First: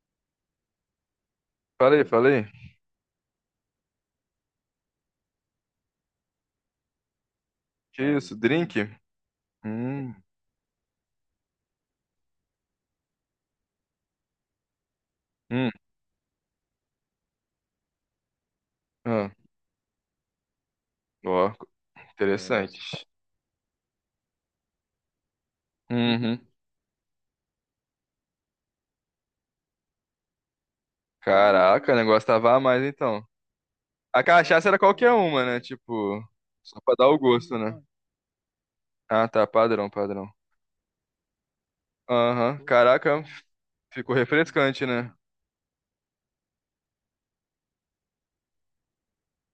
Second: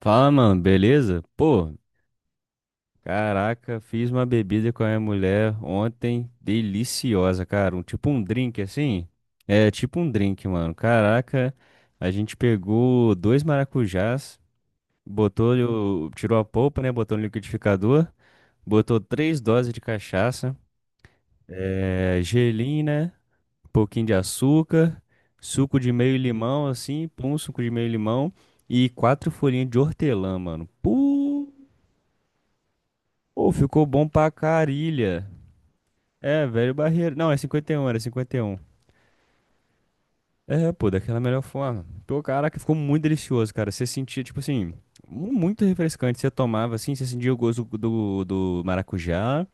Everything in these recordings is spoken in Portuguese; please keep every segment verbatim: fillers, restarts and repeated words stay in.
Fala, mano, beleza? Pô, Falei, falei. caraca, fiz uma bebida com a minha mulher ontem, deliciosa, cara. Um, Que Tipo um isso, drink drink? assim? É, tipo um Hum, drink, mano. Caraca, a gente pegou dois maracujás, botou, hum, o- tirou a polpa, né? Botou no liquidificador, botou ah, três doses de cachaça, ó. É, é, interessante. gelim, né? Um pouquinho de açúcar, suco de meio Uhum. limão, assim, pum, suco de meio limão e quatro folhinhas de hortelã, mano. Pô! Caraca, o negócio tava a mais então. Pô, ficou bom A pra cachaça era qualquer carilha. uma, né? Tipo, É, velho só pra dar barreiro. o Não, é gosto, né? cinquenta e um, era cinquenta e um. Ah, tá, padrão, padrão. É, pô, daquela melhor forma. Pô, caraca, Aham. ficou muito Caraca, delicioso, cara. Você ficou sentia, tipo assim, refrescante, né? mu- muito refrescante. Você tomava, assim, você sentia o gosto do, do maracujá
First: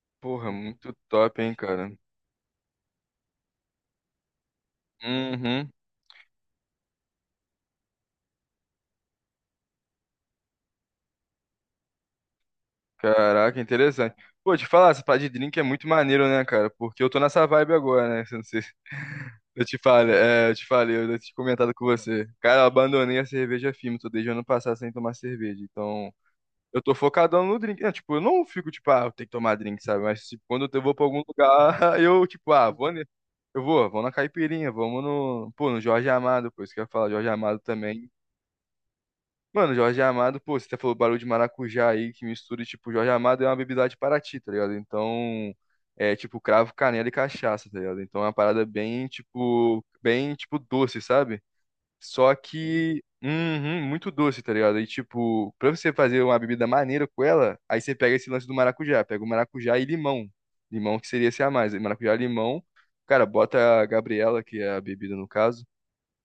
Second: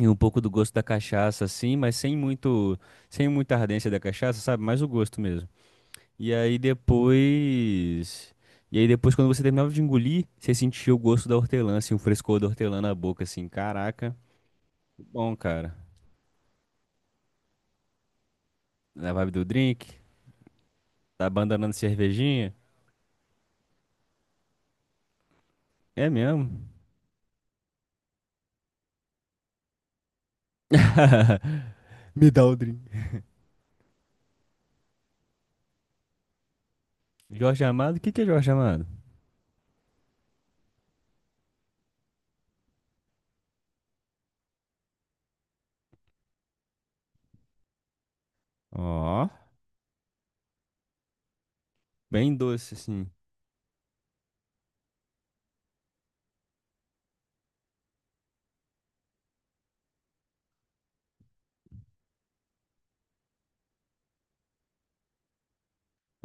e um pouco do Porra, gosto da muito top, cachaça, hein, assim, cara. mas sem muito, sem muita ardência da cachaça, sabe? Mais o gosto mesmo. Uhum. E aí depois... E aí depois, quando você terminava de engolir, você sentia o gosto da hortelã, assim, o frescor da hortelã na boca, assim. Caraca, interessante. Caraca, Pô, te falar, essa parada de bom, drink é cara. muito maneiro, né, cara? Porque eu tô nessa vibe agora, né? Não sei. Na vibe do Eu te drink, falei, é, eu te falei, eu tá tinha comentado abandonando com você. cervejinha. Cara, eu abandonei a cerveja firme, tô desde o ano passado sem tomar cerveja. É Então, mesmo? eu tô focadão no drink. Não, tipo, eu não fico, tipo, ah, eu tenho que tomar drink, sabe? Mas tipo, quando eu vou pra algum lugar, eu, Me dá tipo, o ah, drink. vou, ne- eu vou, vamos na caipirinha, vamos no, pô, no Jorge Amado, pô, isso que eu ia falar, Jorge Amado Jorge Amado, o também. que que é Jorge Amado? Mano, Jorge Amado, pô, você até falou barulho de maracujá aí, que mistura, e, tipo, Jorge Amado é uma bebida lá de Paraty, tá ligado? Então, é tipo cravo, canela e cachaça, tá ligado? Então é uma parada bem, Ó, tipo, bem, tipo, doce, sabe? Só bem doce, que, assim. uhum, muito doce, tá ligado? E, tipo, pra você fazer uma bebida maneira com ela, aí você pega esse lance do maracujá, pega o maracujá e limão. Limão que seria esse a mais, aí maracujá e limão. Cara, bota a Gabriela, que é a bebida no caso.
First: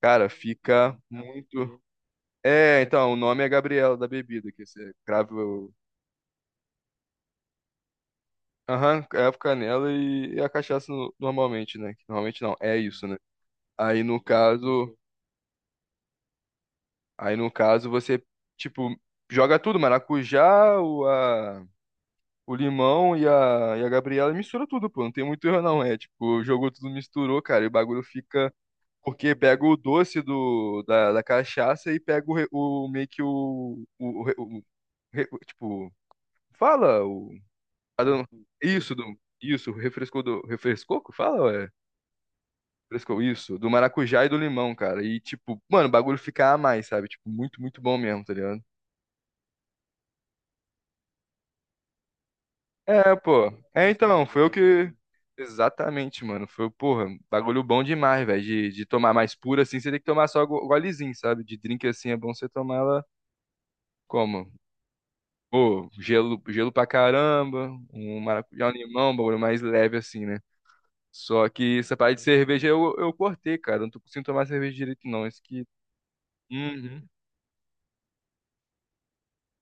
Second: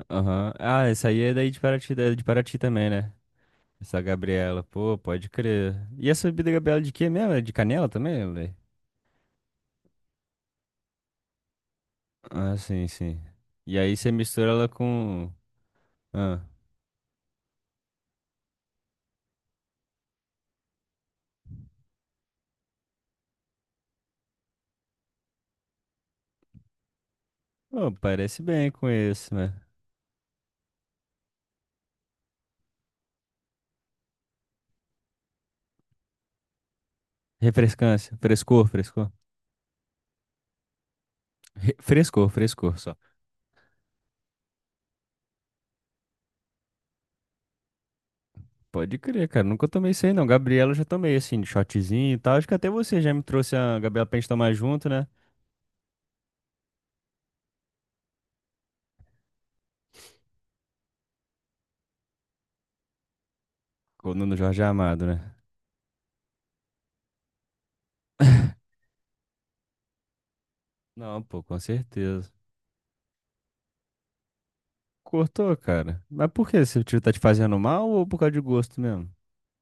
Cara, Aham. Ah, fica essa aí é daí de muito. Paraty, é de Paraty É, também, né? então, o nome é Gabriela Essa da bebida, Gabriela, que você pô, pode crava o. crer. E essa bebida Gabriela de quê mesmo? É de canela também, velho? Aham, crava canela e, e a cachaça no- normalmente, né? Que normalmente não, Ah, é sim, isso, né? sim. E aí Aí você no mistura ela caso, com. Ah, aí no caso você, tipo, joga tudo, maracujá, o, a, o limão e a, e a Gabriela e mistura tudo, pô. Não tem muito erro não, é tipo, jogou tudo, misturou, cara, e o pô, bagulho parece fica. bem com esse, Porque né? pega o doce do, da, da cachaça e pega o, re- o meio que o, o, o, re- o re- tipo, fala o. Ah, Refrescância, do- frescor, isso, do... frescor. isso, refrescou do. Refrescou? Que fala, ué. Re- Frescor, frescor só. Refrescou isso, do maracujá e do limão, cara. E, tipo, mano, o bagulho fica a mais, sabe? Tipo, muito, muito bom mesmo, tá ligado? Pode crer, cara. Nunca tomei isso aí, não. Gabriela eu já tomei, assim, de shotzinho e tal. Acho que até você já É, me pô. trouxe a É, Gabriela pra então, gente foi o tomar junto, que. né? Exatamente, mano. Foi, porra, bagulho bom demais, velho. De, de tomar mais pura assim, você tem que tomar só go- golezinho, sabe? De drink assim é bom você tomar ela Com o Nuno como? Jorge Amado, né? Pô, gelo, gelo pra caramba, um maracujá, um limão, um bagulho mais leve assim, né? Não, pô, Só com que essa parte de certeza. cerveja eu, eu cortei, cara. Eu não tô conseguindo tomar cerveja direito, não. Isso Cortou, que. cara. Mas por que? Se o tiro Uhum. tá te fazendo mal ou por causa de gosto mesmo?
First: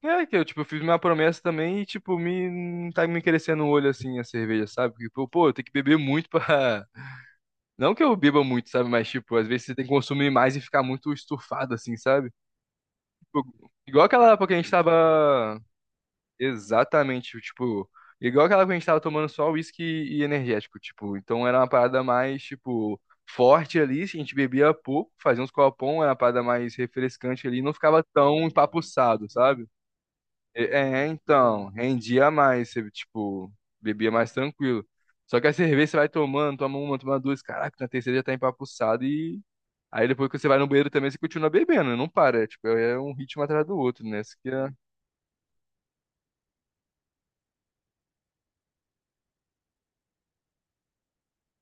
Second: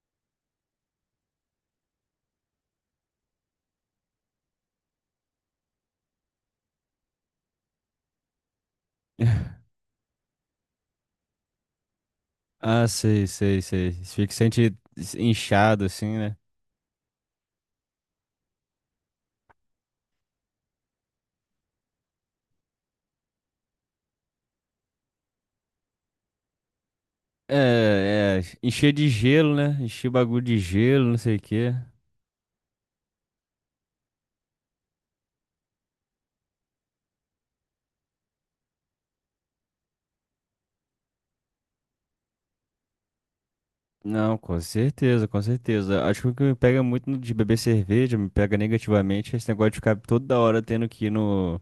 É que eu, tipo, fiz minha promessa também e, tipo, me não tá me crescendo o olho assim a cerveja, sabe? Porque, pô, pô, eu tenho que beber muito pra. Não que eu beba muito, sabe? Mas, tipo, às vezes você tem que consumir mais e ficar muito estufado, assim, sabe? Ah, sei, Tipo, sei, sei. igual aquela Fica época que a gente sente tava. inchado, assim, né? Exatamente, tipo, igual aquela que a gente tava tomando só uísque e energético, tipo, então era uma parada mais, tipo, forte ali, a gente bebia pouco, fazia uns copão, era uma parada mais refrescante ali, não ficava É, tão é. Encher de empapuçado, gelo, sabe? né? Encher o bagulho de É, gelo, é, não sei o então, quê. rendia mais, você, tipo, bebia mais tranquilo. Só que a cerveja você vai tomando, toma uma, toma duas, caraca, na terceira já tá empapuçado e aí depois que você vai no banheiro também você continua bebendo, não para, tipo, é um ritmo atrás do outro, né? Não, Isso que com é... certeza, com certeza. Acho que o que me pega muito no- de beber cerveja, me pega negativamente, é esse negócio de ficar toda hora tendo que ir no,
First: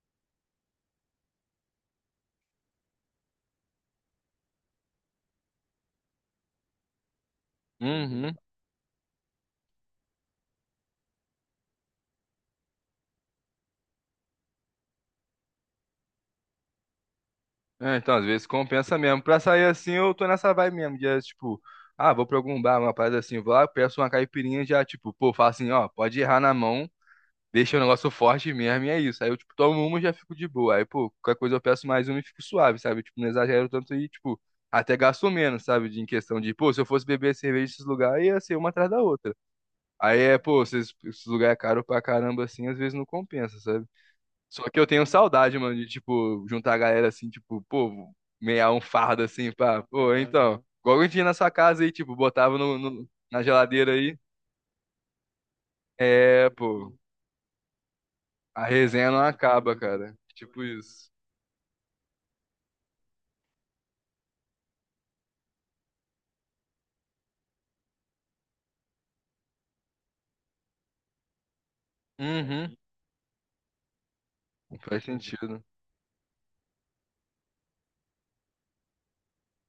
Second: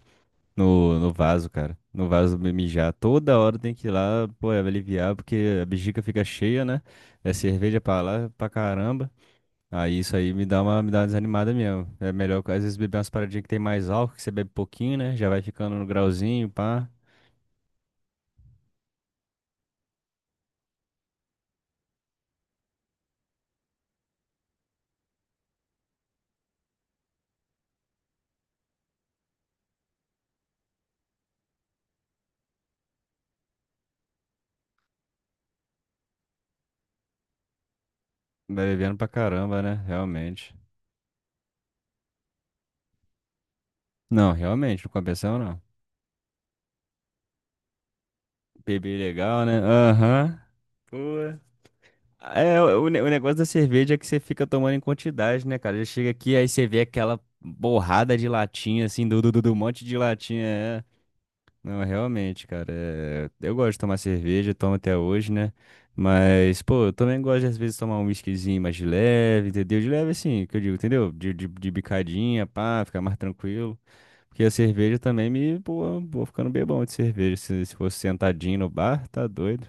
no, no vaso, cara. No vaso me- mijar. Toda hora tem que ir lá, pô, é aliviar, porque a bexiga fica cheia, né? É cerveja pra lá, Uhum. pra caramba. Aí isso aí me dá uma, me dá uma desanimada mesmo. É melhor, às vezes, beber umas paradinhas que tem mais álcool, que você bebe pouquinho, né? Já vai ficando no grauzinho, pá. É, então, às vezes compensa mesmo. Pra sair assim, eu tô nessa vibe mesmo. De, tipo, ah, vou pra algum bar, uma parada assim, vou lá, peço uma caipirinha, já, tipo, pô, faço assim, ó, pode errar na mão, deixa o negócio forte mesmo, e é isso. Aí eu, tipo, tomo uma e já fico de boa. Aí, pô, qualquer coisa eu peço mais uma e fico suave, sabe? Tipo, não exagero tanto e, tipo, até gasto menos, sabe? De, em questão de, pô, se eu fosse beber cerveja nesses lugares, ia ser Vai uma atrás bebendo da pra outra. caramba, né? Aí é, Realmente. pô, esses, esses lugares é caro pra caramba, assim, às vezes não compensa, sabe? Não, Só que realmente, eu não tenho compensa saudade, não. mano, de, tipo, juntar a galera assim, tipo, pô, meia um Beber fardo legal, assim, né? pá, pô, Aham. então, aham, Pô. igual eu tinha na sua casa aí, tipo, botava É, no, o, o ne- o no- negócio na da geladeira cerveja é que aí. você fica tomando em quantidade, né, cara? Já chega aqui, aí É, você vê pô, aquela borrada de a latinha, assim, resenha não do, do, do do acaba, monte de cara. latinha. Tipo É. isso. Não, realmente, cara. é, Eu gosto de tomar cerveja, tomo até hoje, né? Mas, pô, eu também gosto de, às vezes, tomar um whiskyzinho mais de leve, entendeu? De leve, assim, que eu digo, entendeu? De, de, de bicadinha, Uhum. pá, ficar mais tranquilo. Porque a cerveja Faz também me, sentido. pô, vou ficando bem bom de cerveja. Se, se fosse sentadinho no bar, tá doido.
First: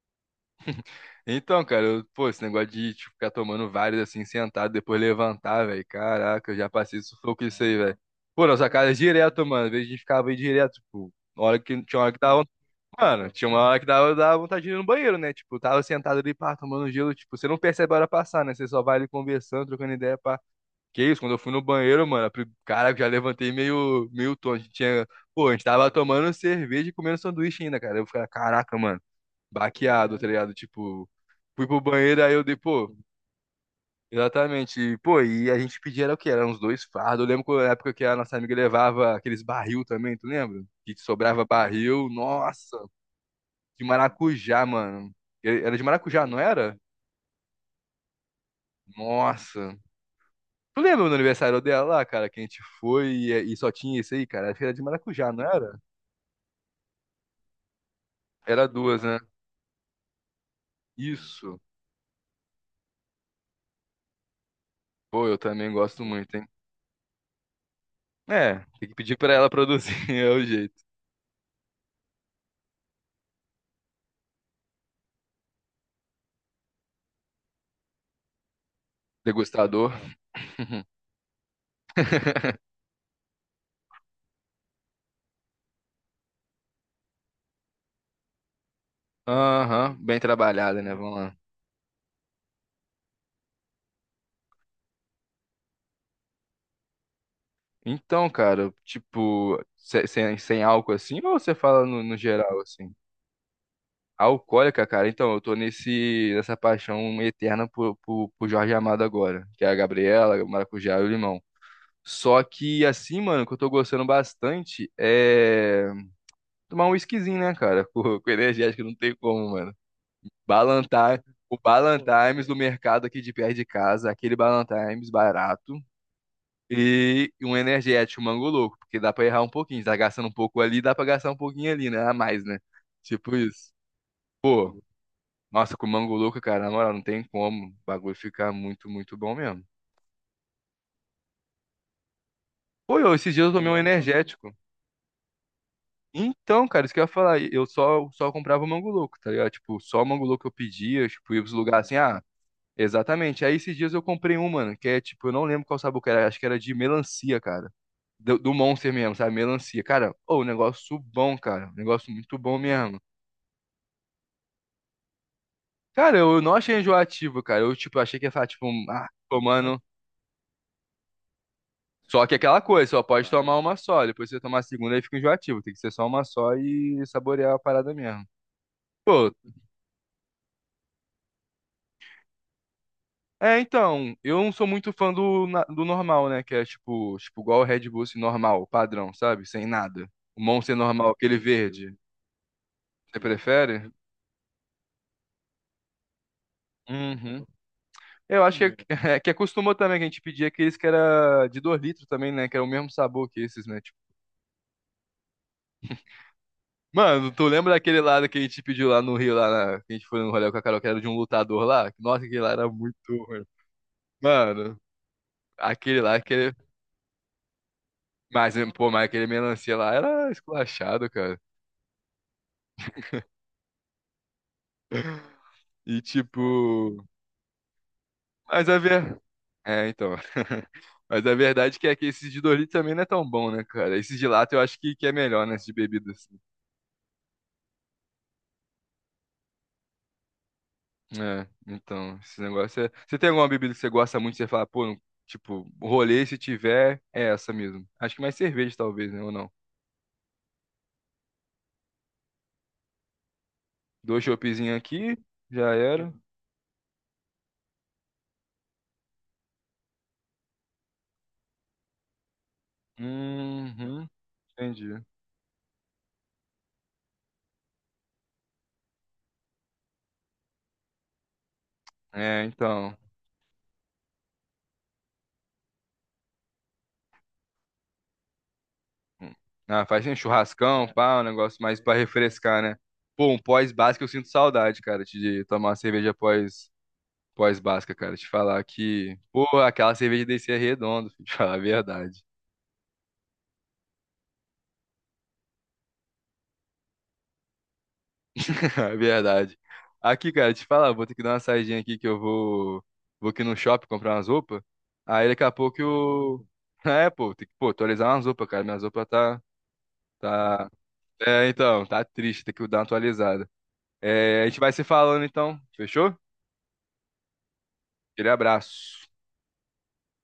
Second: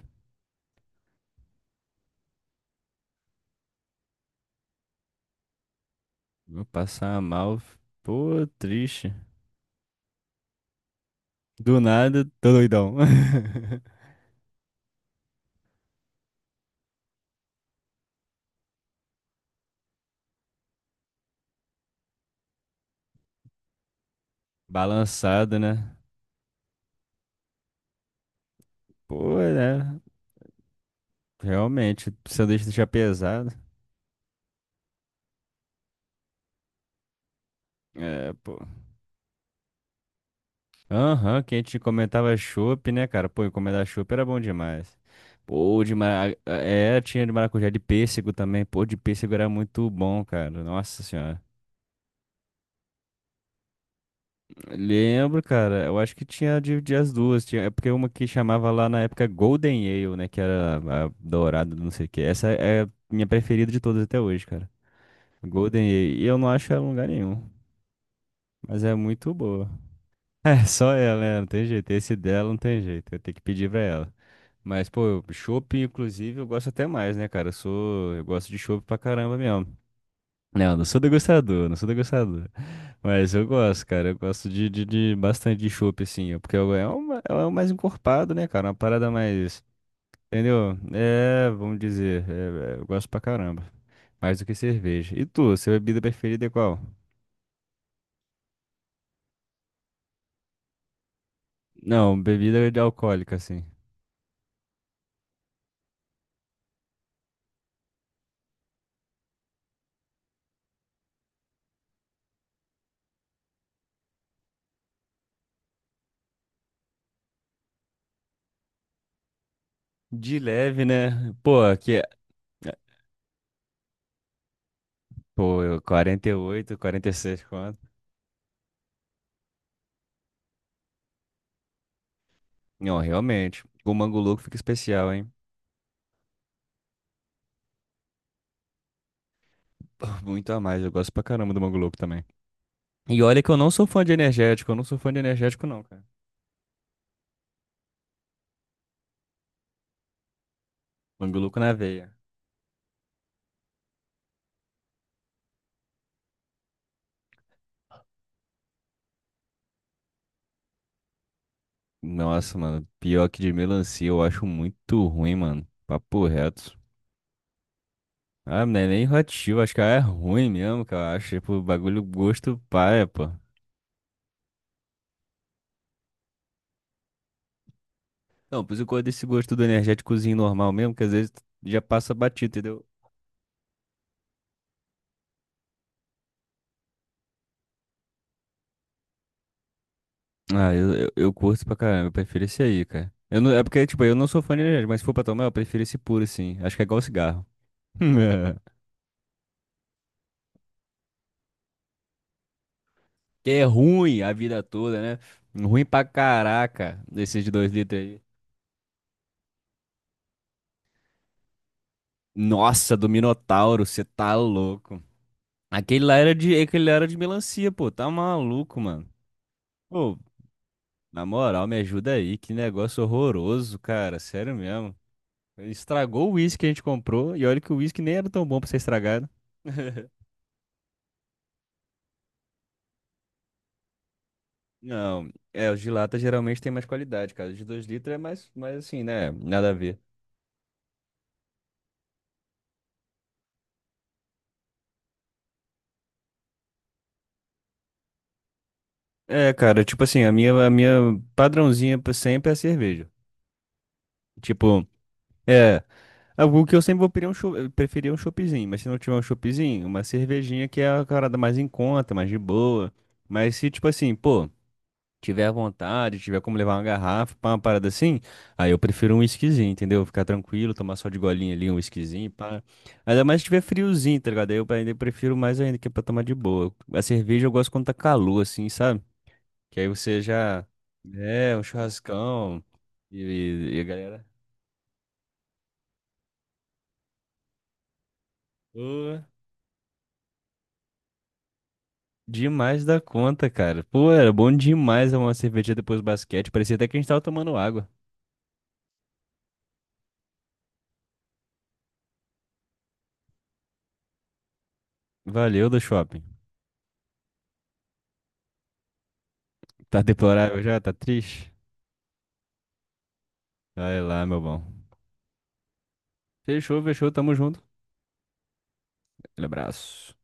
Então, cara, eu- pô, esse negócio de tipo, ficar tomando vários assim, sentado, depois levantar, velho. Caraca, eu Vou já passei passar sufoco mal. isso aí, velho. Pô, Pô, nossa casa é triste. direto, mano. Às vezes a gente ficava aí direto, tipo, na hora Do que, tinha hora que nada, tava. tô doidão. Mano, tinha uma hora que dava, dava vontade de ir no banheiro, né? Tipo, tava sentado ali, pá, tomando gelo. Tipo, você não percebe a hora passar, né? Você só vai ali conversando, trocando ideia, pá. Que isso, quando eu fui no banheiro, mano, a pri- cara, eu já levantei meio, meio tonto. A gente tinha, pô, a Balançado, gente tava né? tomando cerveja e comendo sanduíche ainda, cara. Eu ficava, caraca, mano, Pô, é. baqueado, tá ligado? Tipo, fui pro Realmente, banheiro, aí eu dei, sanduíche deixa pô, pesado. exatamente. E, pô, e a gente pedia, era o quê? Era uns dois fardos. Eu lembro que na época que a É, nossa amiga pô. levava aqueles barril também, tu lembra? Que Aham, sobrava que a gente barril, comentava nossa chopp, né, cara? Pô, de encomendar chopp era bom maracujá, demais. mano. Era Pô, de de maracujá, mara... não era? É, tinha de maracujá de pêssego também. Pô, de pêssego era Nossa. muito bom, cara. Tu Nossa lembra do senhora. aniversário dela lá, cara, que a gente foi e, e só tinha isso aí, cara? Acho que era de maracujá, Lembro, não era? cara. Eu acho que tinha de, de as duas. Tinha, é porque uma que Era chamava lá na duas, né? época Golden Ale, né? Que era a Isso. dourada, do não sei o quê. Essa é a minha preferida de todas até hoje, cara. Pô, eu também Golden gosto Ale. E muito, eu hein? não acho ela em lugar nenhum. É, Mas tem é que pedir muito pra ela boa. produzir, é o É, jeito. só ela, né? Não tem jeito. Esse dela não tem jeito. Eu tenho que pedir pra ela. Mas, pô, chopp, inclusive, eu gosto até mais, né, cara? Eu sou. Eu gosto de chopp pra caramba mesmo. Degustador. Não, não sou degustador, não sou degustador. Mas eu gosto, cara. Eu gosto de, de, de bastante de chopp, assim. Porque é o é uma- é o mais encorpado, né, cara? Uma parada mais. Aham, bem Entendeu? trabalhada, né? Vamos lá. É, vamos dizer. É- é, eu gosto pra caramba. Mais do que cerveja. E tu, sua bebida preferida é qual? Então, cara, tipo, se- sem, sem álcool assim, ou você fala no, no Não, geral bebida de assim? alcoólica, assim. Alcoólica, cara, então, eu tô nesse, nessa paixão eterna por, por, por Jorge Amado agora, que é a Gabriela, o Maracujá e o Limão. Só que, assim, mano, o que eu tô gostando bastante é tomar um whiskyzinho, né, cara? Com, com energético não tem como, mano. De leve, Balantar, né? o Pô, aqui. é- Ballantimes do mercado aqui de perto de casa, aquele Ballantimes Pô, barato eu quarenta e oito, e quarenta e seis, um quanto? energético, um mango louco, porque dá pra errar um pouquinho, tá gastando um pouco ali, dá pra gastar um pouquinho ali, né? A mais, né? Não, Tipo realmente. isso. O Mango Louco fica especial, hein? Nossa, com Mango Louco, cara, na moral, não tem como. O bagulho ficar muito, muito bom mesmo. Pô, muito a mais. Eu gosto pra caramba do Mango Louco também. Pô, eu, E esses olha dias que eu eu não tomei um sou fã de energético. energético, eu não sou fã de energético, não, cara. Então, cara, isso que eu ia falar. Eu só, só comprava o Mango Louco, tá ligado? Tipo, só o Mango Louco eu pedia, tipo, ia pros Manguluco na lugares assim, veia. ah, exatamente. Aí esses dias eu comprei um, mano, que é tipo, eu não lembro qual sabor que era, acho que era de melancia, cara. Do, do Monster mesmo, sabe? Melancia. Cara, ô, um negócio bom, cara. Um negócio muito bom Nossa, mano, mesmo. pior que de melancia, eu acho muito ruim, mano. Cara, Papo eu não reto. achei enjoativo, cara. Eu, tipo, achei que ia falar, Ah, tipo, não é um, nem ah, relativo, acho que tomando. é ruim mesmo, que eu acho. Tipo, bagulho Só que é gosto aquela coisa, só paia, pô. pode tomar uma só. Depois você tomar a segunda aí fica enjoativo. Tem que ser só uma só e saborear a parada mesmo. Não, por isso eu gosto desse Pô, gosto do energéticozinho normal mesmo, que às vezes já passa batido, entendeu? é então, eu não sou muito fã do, na- do normal, né? Que é tipo, tipo, igual o Red Bull assim, normal, padrão, sabe? Sem nada. O Ah, Monster eu, normal, eu, eu aquele curto pra verde. caramba, eu prefiro esse aí, cara. Você Eu não, é porque, prefere? tipo, eu não sou fã de energético, mas se for pra tomar, eu prefiro esse puro, assim. Acho que é igual Uhum. cigarro. Eu acho que é, é que acostumou também que a gente pedia aqueles que era de dois litros também, né? Que era o mesmo sabor que Que é esses, né? ruim a vida toda, né? Ruim pra caraca, Mano, desses tu de dois lembra litros daquele aí. lado que a gente pediu lá no Rio, lá na... que a gente foi no rolê com a Carol, que era de um lutador lá? Nossa, aquele lá era Nossa, muito do ruim. Minotauro, você tá Mano, louco. aquele Aquele lá, lá era aquele... de, Aquele lá era de melancia, pô. Tá Mas, maluco, pô, mas mano. aquele melancia lá Pô, era esculachado, na cara. moral, me ajuda aí. Que negócio horroroso, cara. Sério mesmo. E, Estragou o tipo... uísque que a gente comprou. E olha que o uísque nem era tão bom Mas pra ser a ver... estragado. É, então... Mas a verdade é que esses de Doritos também não é tão bom, né, cara? Esse de lata eu acho que, que é Não, melhor, né, esse é, de os de lata bebidas. geralmente tem mais qualidade, cara. Os de dois litros é mais, mais assim, né? Nada a ver. É, então, esse negócio é. Você tem alguma bebida que você gosta muito, você fala, pô, não- tipo, rolê se tiver, é essa mesmo. Acho que mais cerveja, talvez, né? Ou não? É, cara, tipo assim, a minha, a minha padrãozinha pra sempre é a cerveja. Dois choppzinhos Tipo, aqui, já é, era. algo que eu sempre vou preferir um, cho- eu preferia um choppzinho, mas se não tiver um choppzinho, uma cervejinha que é a parada mais em conta, mais de boa. Mas se, tipo Uhum, assim, pô, entendi. tiver à vontade, tiver como levar uma garrafa pra uma parada assim, aí eu prefiro um whiskyzinho, entendeu? Ficar tranquilo, tomar só de golinha ali um whiskyzinho, É, pá. então. Ainda mais se tiver friozinho, tá ligado? Aí eu ainda prefiro mais ainda, que é pra tomar de boa. A cerveja eu gosto quando tá calor, assim, sabe? Que Ah, aí faz um você já. churrascão, pá, um É, negócio um mais pra refrescar, churrascão. né? Pô, um E, e a pós-basca eu galera. sinto saudade, cara, de tomar uma cerveja pós, pós-basca, cara. Te falar que, Ô. pô, aquela cerveja desse é redondo, filho, te falar a verdade. Demais da conta, cara. Pô, era bom demais uma cerveja depois do basquete. Parecia até que a gente tava tomando água. É verdade. Aqui, cara, te falar, vou ter que dar uma saidinha aqui que eu vou, vou aqui no shopping comprar umas roupas. Aí daqui a Valeu do pouco shopping. eu. É, pô, tem que, pô, atualizar umas roupas, cara. Minhas roupas tá, Tá deplorável tá. já? Tá É, triste? então, tá triste, tem que dar uma atualizada. Vai lá, meu É, a gente vai bom. se falando então, fechou? Fechou, fechou. Tamo junto. Aquele abraço. Aquele abraço.